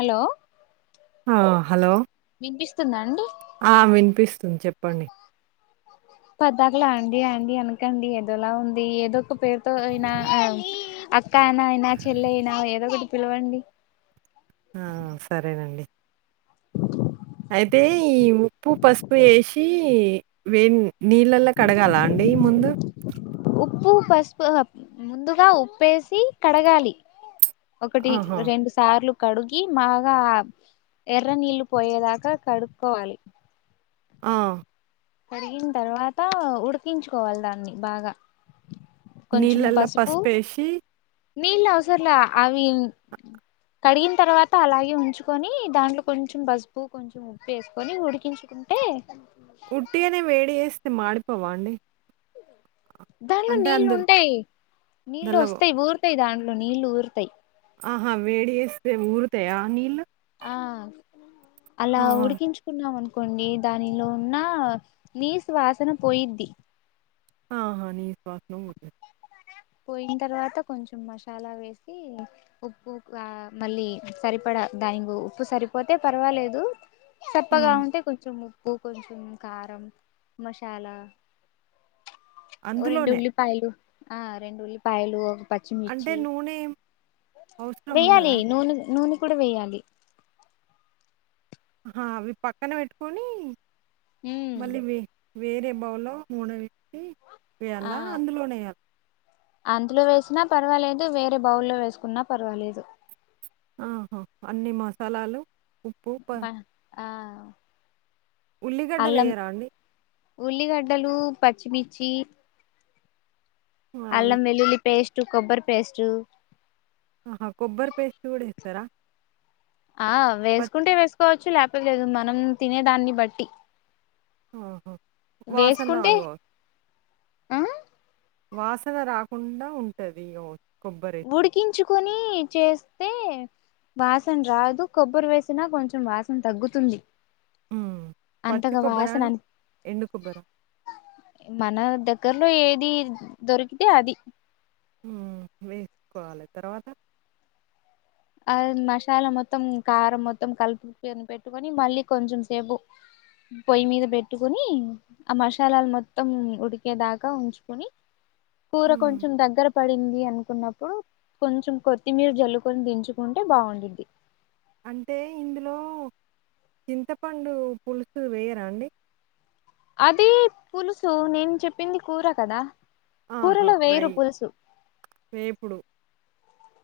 Hello ఆ hello వినిపిస్తుందా అండి ఆ వినిపిస్ చెప్పండి పద్దాకలా అండి అండి అనకండి ఏదోలా ఉంది ఏదో ఒక పేరుతో అయినా అక్కా అయినాయ చెల్లైనా ఏదో ఒకటి పిలవండి ఆ సరేనండి అయితే ఈ ఉప్పు పసుపు వేసి వే నీళ్ళలో కడగాల అండి ముం దు ఉప్పు పసుపు ముందుగా ఉప్పేసి కడగాలి ఒకటి ఆహా! రెండు సార్లు కడుగి మాగా ఎర్రనీళ్లు పోయేదాక కడుకోవాలి ఆ కడిగిన తర్వాత ఉడికించుకోవాలి దాన్ని బాగా కొంచెం నీళ్ళల్లో పసుపు పసుపేసి నీళ్లు అవసరలే అవి కడిగిన తర్వాత అలాగే ఉంచుకొని దాంట్లో కొంచెం పసుపు కొంచెం ఉప్పు వేసుకొని ఉడికించు కుంటే ఉట్టిగనే వేడి ఏస్తే మాడిపోవాండి దాంట్లో నీళ్ళు ఉంటయ్ నీళ్లు దల్ల వస్తాయ్ ఊరుతాయ్ దాంట్లో నీళ్ళు ఊర్తయ్ ఆహా వేడిఏస్తే ఊర్తయ నీల్లు ఆ అలా ఆహా! ఉడికించుకున్నామను కోండి దానిలో ఉన్నా నీస్ వాసన పోయిద్ది ఆహా నీస్ వాసన వోతు పోయిన తర్వాత కొంచెం మషాలా వేసీ ఉప్పు కా మళ్ళీ సరిపడ దానికు ఉప్పు సరిపోతే పర్వాలేదు సప్పగా హ్మ్. ఉంటే కొంచెం ఉప్పు కొంచెం కారం మషాలా రొండు అందులోనే ఉల్లిపాయలు ఆ రెండు ఉల్లిపాయలు అంటె నూనె అవసరం వేయ్యాలీ ఉండదా? నూన్ నూనె కూడా వెేయ్యాలి ఆ అవి పక్కన వెట్కొనీ మ్ వేరే బౌల్లో నూనవేట్టి వేయాల ఆ అందులోనే వేయ్యాల అందులో వేసినా పర్వాలేదు వేరే బౌల్లో వేస్కున్నా పర్వాలేదు ఆహా అన్ని మసాలాలు ఉప్పు, ప బ ఆ అల్లం ఉల్లిగడ్డలెయ్యరా అండి? ఉల్లిగడ్డలూ పచ్చిమిర్చి అవి అల్లం వెల్లుల్లి పేస్టు కొబ్బరి పేస్టూ ఆహా కొబ్బరి పేస్ట్ గుడ ఏత్తరా ఆ వేసుకుంటే వేసుకోవచ్చు లేక్పోతె లేదు మనం తినేదాన్ని బట్టి ఆహ వాసన్ వేసుకుంటే రాదు గావచ్ ఆ వాసన రాకుండా ఉంటది ఓ ఉడికించుకొనీ చేస్ స్తే వాసన రాదు కొబ్బరి వేసినా కొంచెం వాసన తగ్గుతుంది హ్మ్. పచ్చి అంతగా కొబ్బరా వాసన అండి? అన్ ఎండు కొబ్బరా? మన దగ్గర ఏదీ దొరికితే అది వేసుకోవాలె తర్వాత ఆ మషాలా మొత్తం కారం మొత్తం కలుపుని పెట్టుకొని మళ్ళీ కొంచెం సేపు పొయ్యి మీద పెట్టుకొనీ ఆ మషాలాలు మొత్తం ఉడికేదాకా ఉంచుకొని కూర హ్మ్. కొంచెం దగ్గర పడింది అనుకున్నప్పుడు కొంచెం కొత్తిమీర జల్లుకొని దించు కుంటే బాగుండిద్ది అంటే ఇందులో చింతపండు పులుసు వేయరా అండి అదీ పులుసు నేన్ చెప్పింది కూర కదా ఆహా కూరలో ఫ్రై వేయరు పులుసు వేపుడు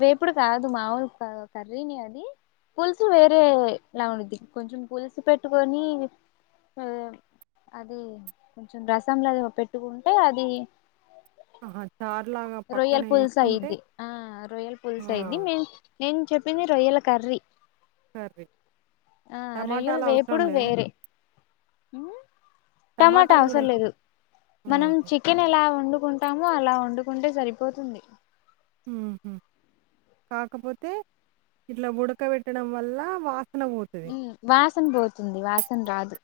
వేపుడు కాదు మాములు క కర్రీనే అది పుల్సు వేరే లా ఉండద్ది కొంచెం పుల్సు పెట్టుకొని ఏ అది కొంచెం రసంలాది పెట్టుకుంటే అదీ అహ రొయ్యల్ పుల్స్ అయిద్ది ఆ రొయల్ ఆ! పుల్స్ అయిది మేం నేన్ చెప్పింది రొయ్యల కర్రీ సరే ఆ రొయ్యల టమాటాలు అవసరం వేపుడు లేదా వేరే టమాటా టమాటాలు గూడా అవసరం ఏస్ లేదు మనం ఆహా! చికెన్ ఎలా వండు కుంటాము అలా వండుకుంటే సరిపోతుంది హుహు కాకపోతే ఇట్లా ఉడక పెట్టడం వల్ల వా వాసన పోతుంది వాసన రాదు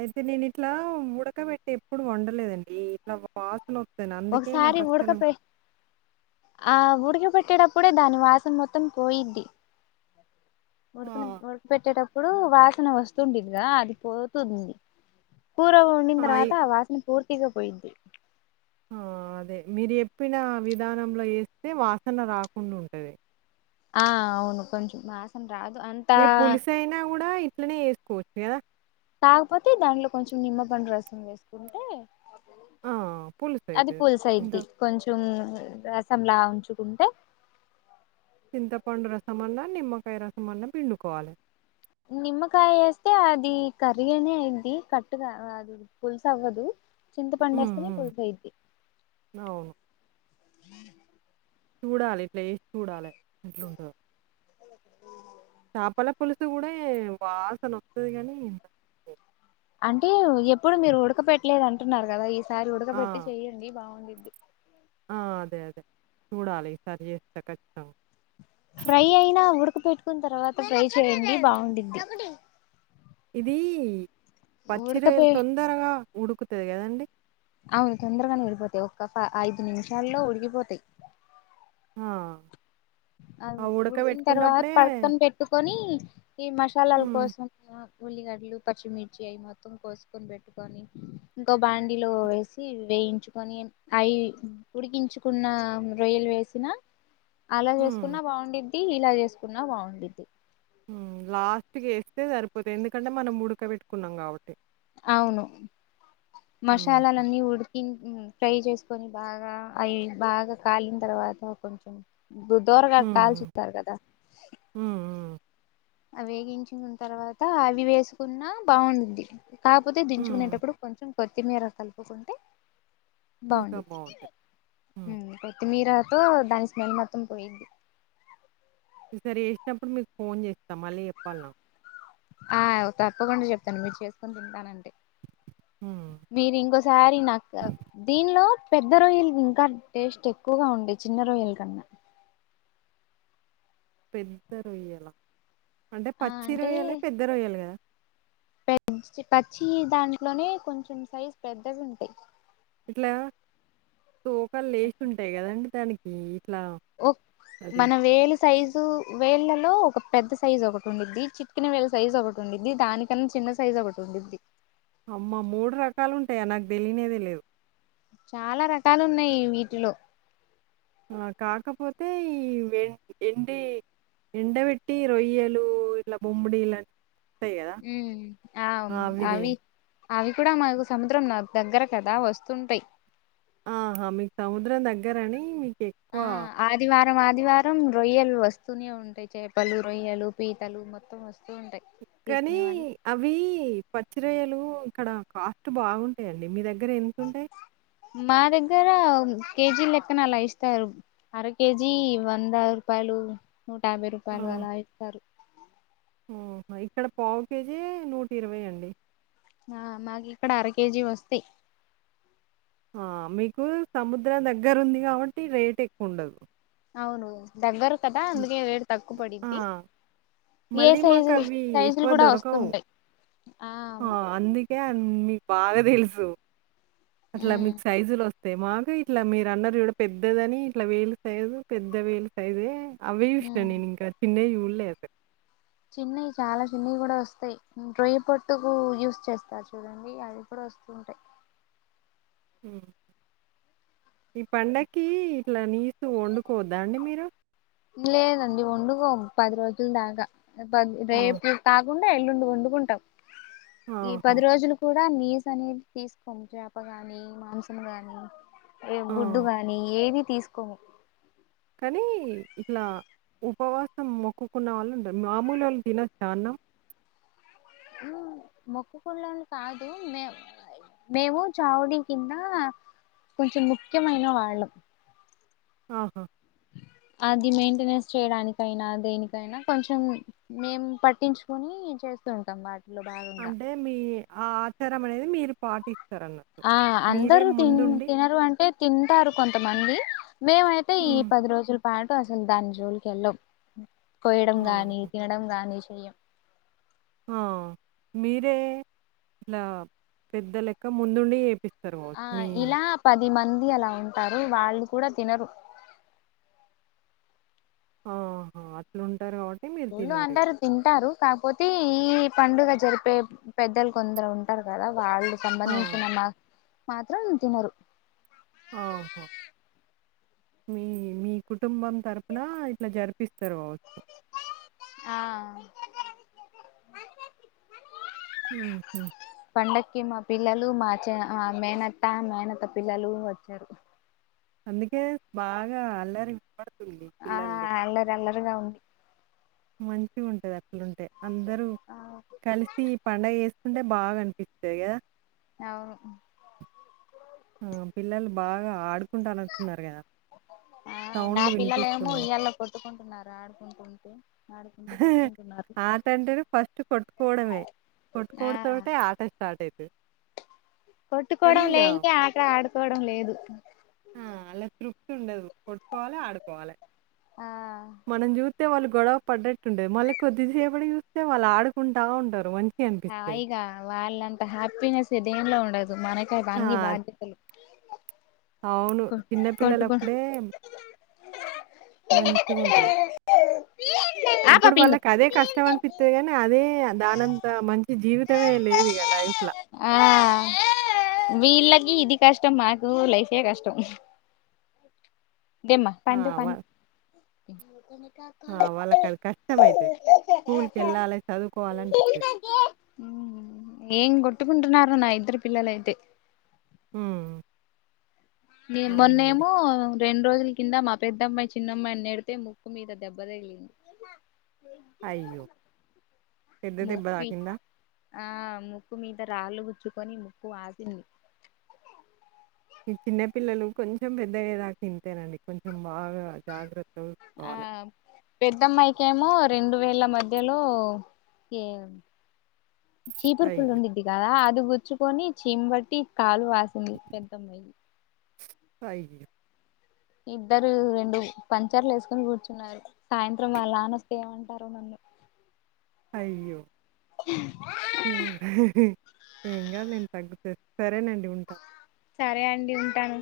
అయితే నేను ఇట్లా ఉడకబెట్టి ఎప్పుడు వండలేదండి ఇట్లా వా ఒకసారి ఉడకపో ఆ ఉడక పెట్టీ పెట్టేడప్పుడే దాని వాసన మొత్తం పోయిద్ది ఆ! ఉడకున ఉడక పెట్టేటప్పుడు వాసన వస్తుండేదిగా అది పోతుంది కూర వండిన ఆయి తర్వాత ఆ వాసన పూర్తిగా పోయిద్ది అదే మీరు ఎప్పిన విధానంలో వేస్తే వాసన రాకుండా ఉంటది ఆ అవును కొంచెం వాసన రాదు అంత ఏ పులిసయినా కూడా ఇట్లనే చేసుకోవచ్చు కదా కాకపోతే దాంట్లో కొంచెం నిమ్మపండు రసం వేసుకుంటే ఆ! అది పులుసయితది. ఇంత పులుసఇద్ది కొంచం రసంలా ఉంచుకుంటే చింతపండు రసం అన్న నిమ్మకాయ రసం అన్న పిండుకోవాలి నిమ్మకాయ వేస్తే అది కరిగనే అయిద్ది కట్గా అది పుల్సవ్వదు చింతపండు హ్మ్. వేస్తేనే హ్మ్. పులుసయ్యుద్ది అవును. చూడాలి ఇట్లా వేసి చూడాలి ఎట్లుంటాదో చేపల పులుసు కూడా వాసన వస్తది కాని న అంటే ఎప్పుడు మీరు ఉడక పెెట్టలేదు అంటున్నారు కదా ఈసారి ఉడక ఆ! పెెట్టి చెయ్యండి బాగుండిద్ది ఆ అదే అదే చూడాలి ఈ సారి చేస్తే ఖచ్చితం ఫ్రై అయినా ఉడక పెెట్టుకున్న తర్వాత ఫ్రై చేయండి బాగుండిద్ది ఇది పచ్చిరయలు ఉడకపే తొందరగా ఉడుకుతది కదండి అవును తొందరగానే ఉడికిపోతాయి ఒక్క ఐదు నిమిషాల్లో ఉడికిపోతాయి ఆ అ ఆ ఉడికిన తర్వాత ఉడకబెట్టుకున్నప్పుడే పక్కన పెట్టుకొని ఈ మసాలాల హ్మ్. కోసం ఉల్లిగడ్లు పచ్చిమిర్చి అయి మొత్తం కోసుకొని పెట్టుకొని ఇంకో బాంండీలో వేసి వేయించుకొని అయి ఉడికించుకున్న రొయ్యలు వేసిన అలా హ్మ్. చేసుకున్నా బాగుండిద్ది ఇలా చేసుకున్నా బాగుండిద్ది లాస్ట్కి వేస్తే సరిపోతుంది ఎందుకంటే మనం ఉడక పెట్టుకున్నాం కాబట్టి అవును హ్మ్. మసాలాలు అన్నీ ఉడికి ఫ్రై చేసుకొని బాగా అవి బాగా కాలిన తర్వాత కొంచెం దోరగా హ్మ్. కాల్చుస్తారు కదా హ్మ్. హ్మ్. అ వేగించుకున్న తర్వాత అవి వేసుకున్నా బాగుంటది కాకపోతే హ్మ్. దించుకునేటప్పుడు కొంచెం కొత్తిమీర కలుపుకుంటే ఇంకా బాగుండేది బావుంటాయి. హ్మ్. కొత్తిమీర ో దాని స్మెల్ మొత్తం పోయిద్ది ఈసారి వేసినప్పుడు మీకు ఫోన్ చేస్తా మళ్ళీ చెప్పాల నాకు ఆ తప్పకుండా చెప్తాను మీరు చేసుకుని తింటానంటే హ్మ్. మీరు ఇంకోసారి నాకు దీనిలో పెద్ద రొయ్యలు ఇంకా టేస్ట్ ఎక్కువగా ఉండే చిన్న రొయ్యల కన్నా పెద్ద రొయ్యలా అంటే ఆ పచ్చి రొయ్యలే పెద్ద రొయ్యలు కదా పె పచ్చి దాంట్లోనే కొంచెం సైజు పెద్దవి ఉంటాయి ఇట్లా తోకలు లేసి ఉంటాయి కదండి దానికి ఇట్లా ఓ అది మన వేలు సైజు వేళ్ళలో ఒక పెద్ద సైజ్ ఒకటి ఉండిది. చిట్కిన వేళ్ళ సైజ్ ఒకటి ఉండిది దానికన్నా చిన్న సైజు ఒకటి ఉండిద్ది అమ్మ మూడు రకాలుంటాయా నాకు దెలియనే తెలేదు. చాలా రకాలు ఉన్నాయి వీటిలో ఆ కాకపోతే ఈం ఎండి ఎండ పెట్టి రొయ్యలు ఇలా బొమ్మడిలాని ఉ ఆ అవి అవి కూడా మనకు సముద్రం దగ్గర కదా వస్తుంటాయ్. ఆహా మీకు సముద్రం దగ్గరని మీకు ఎక్కువ మ ఆదివారం రొయ్యలు వస్తూనే ఉంటాయి. చేపలు, రొయ్యలు, పీతలు మొత్తం వస్ కానీ అవి పచ్చిరొయ్యలు అక్కడ కాస్ట్ బాగుంటాయండి మీ దగ్గర ఎంతుంటాయ్ మా దగ్గర కేజీ లెక్కన అలా ఇస్తారు అర కేజీ వందరుపాయ లు నూట యాభై రూపాయలు అలా ఇస్తారు ఓ ఇక్కడ పావు కేజీ నూట ఇరవై అండి ఆ మాకు ఇక్కడ అర కేజీ వస్తయ్ మీకు సముద్రం దగ్గర ఉంది కాబట్టి రేట్ ఎక్కువ ఉండదు అవును దగ్గర కదా అందుకే రేటు తక్కువ పడిద్ది. ఆ! ఏ మళ్ళీ సైజు మాకవి సైజులు ఎక్కువ కూడా దొరకవు. వస్తుంటాయ్ ఆ అందుకే అన్నీ మీకు బాగా తెలుసు అట్లా ఉమ్ మీకు సైజులు వస్త అంతే మాకు ఇట్లా మీరు అన్నారు జూడు పెద్దదని ఇట్లా వేలు సైజ పెద్ద వేలు సైజే అవే సూసినా ఉమ్ నేను ఇంక తిన్నే చూడలే అసలు చిన్నవి చాలా చిన్నవి కూడా వస్తాయి రొయ్య పట్టుకు యూజ్ చేస్తారు చూడండి అది కూడా వస్తుంటాయి ఉ ఈ పండక్కీ ఇట్లా నీసు వండుకోద్దా అండి మీరు లేదండి ఒండుగోం పది రోజుల దాకా ఆ! రేపు కాకుండా ఎల్లుండి వండుకుంటాం ఈ ఆహా! పది రోజులు కూడా ఇలా నీసు అనేది తీసుకోం చేపగాని మాంసం గాని ఏ బుడ్డు ఆ! గాని ఏది తీసుకోము కానీ ఇట్లా ఉపవాసం మొక్కుకున్న వాళ్ళు మామూలుల్లు తినచ్చా అన్నం మొక్కుకున్నల్లు కాదు మే మేము చావుడి కింద కొంచెం ముఖ్యమైన వాళ్ళం ఆహా అది మెయింటెనెన్స్ చేయడానికైనా దేనికైనా కొంచెం మేం పట్టించుకొని చే చేస్తుంటాం అంటే మీ ఆ ఆచారం అనేది మీరు పాటి ఆ అందరూ తిన్ తినరు అంటే తింటారు కొంతమంది మేమైతే ఈ హ్మ్. పది రోజుల పాటు అసలు దాని జోలికి వెళ్ళం. కోయడం గాని ఆహా! తినడం గాని చెయ్యం ఆ మీరే ఇలా పెద్ద లెక్క ముందుండి చేపిస్తారు ఆ కావచ్చు. మీ ఇలా పది మం అలా ఉంటారు వాళ్ళు కుడా తినరు ఆహా అట్లుంటారు కాబ ఊర్లో అంటారు తింటారు కాక్పోతీ ఈ పండుగ జరిపే పెద్దలు కొందరు ఉంటారు కదా వాళ్ళు ఆ! సంబంధించిన మా మాత్రం తినరు ఓహో మీ మీ కుటుంబం తరపున ఇట్లా జరిపిస్తారు కా ఆ మ్మ్ హు కి మా పిల్లలు మా చె హా మేనత్త, మేనత్త పిల్లలు వచ్చారు. అందుకే బాగా అల్లరి విన్పడుతుంది ఆ పిల్లల్ది. [unintelligible] ఉంది మంచిగుంటది అట్లుంటే అందరు ఆ కలిసి పండగ చేసుకుంటే బాగా అనిపిత్తది కదా అవును ఓ పిల్లలు బాగా ఆడు కుంటనట్టు ఉన్నరు కదా ఆ నా సౌండ్లు పిల్లలేమో వినిపిస్తున్నయి. ఉయ్యాల్లో కొట్టుకుంటున్నారు ఆడుకుంటుంటే ఆడుకుంటూ కొట్టుకుంటున్నారు ఆట అంటరు ఫస్ట్ కొట్టుకోవడమే ఆ కొట్టుకోడ్తోటె ఆట స్టార్ట్ అయితది. కానీ కొట్టుకోవడం ఇగ లేన్దే ఆట ఆడుకోవడం లేదు. ఆ అలా తృప్తి ఉండదు కొట్టుకోవాలె ఆడుకోవాలె ఆ మనం చూత్తే వాళ్ళు గొడవ పడ్డట్టు ఉంటది మళ్ళీ కొద్దిసేపటి చూత్తే వాళ్ళు ఆడుకుంటా ఉంటరు మం హాయిగా వాళ్ళంత హ్యాపీనెస్ దేన్లో ఉండదు మనకు ఆ! అన్ని బాధ్యతలు అవును కొ కొట్టుకో చిన్నపిల్లలప్పుడే మంచిగుంటది ఆ అప్పుడు పాపి ఇందు వాళ్ళకి అదే కష్టం అనిపిత్తది కని అదే దానంత మంచి జీవితమే లేదు ఇగ ల లైఫ్ ల ఆ వీళ్ళకి ఇది కష్టం మాకు లైఫే కష్టం. దమా ప ఆ! దో వ పానీ ఆ వాళ్ళకి అది కష్టమైతది స్కూల్ కెళ్ళాలె చదువుకోవాలనిపిత్తది. హ్మ్ హు ఏం కొట్టుకుంటున్నారు నా ఇద్దరు పిల్లలైతే హ్మ్ హు మిమ్ మొన్నేమో రెండు రోజుల్ కింద మా పెద్దమ్మాయి చిన్నమ్మాయిని నేడితే ముక్కు మీద దెబ్బ తగిలింది. అయ్యో పెద్ద దెబ్బ ముక్కి తాకిందా ఆ ముక్కు మీద రాళ్ళు కుచ్చుకొని ముక్కు వాసింది. ఈ చిన్న పిల్లలు కొంచెం పెద్ద గయ్యే దాకా ఇంతేనండి కొంచెం బాగా జాగ్ర ఆ పెద్దమ్మాయికేమో రెండు వేళ్ల మధ్యలో ఏ చీపుర్ పుల్ల అయ్యో! ఉండిది కదా అది గుచ్చుకొని చీమ్ బట్టి కాలు వాసింది పెద్దమ్మాయికి అయ్యో ఇద్దరు రెండు పంచర్లు ఎసుకొని కూర్చున్నారు సాయంత్రం వాళ్ళ నాన్న వస్తే ఏమంటారో నన్ను అయ్యో ఏం కాద్లెండి తగ్గుతది సరేనండి ఉంట సరే అండి ఉంటాను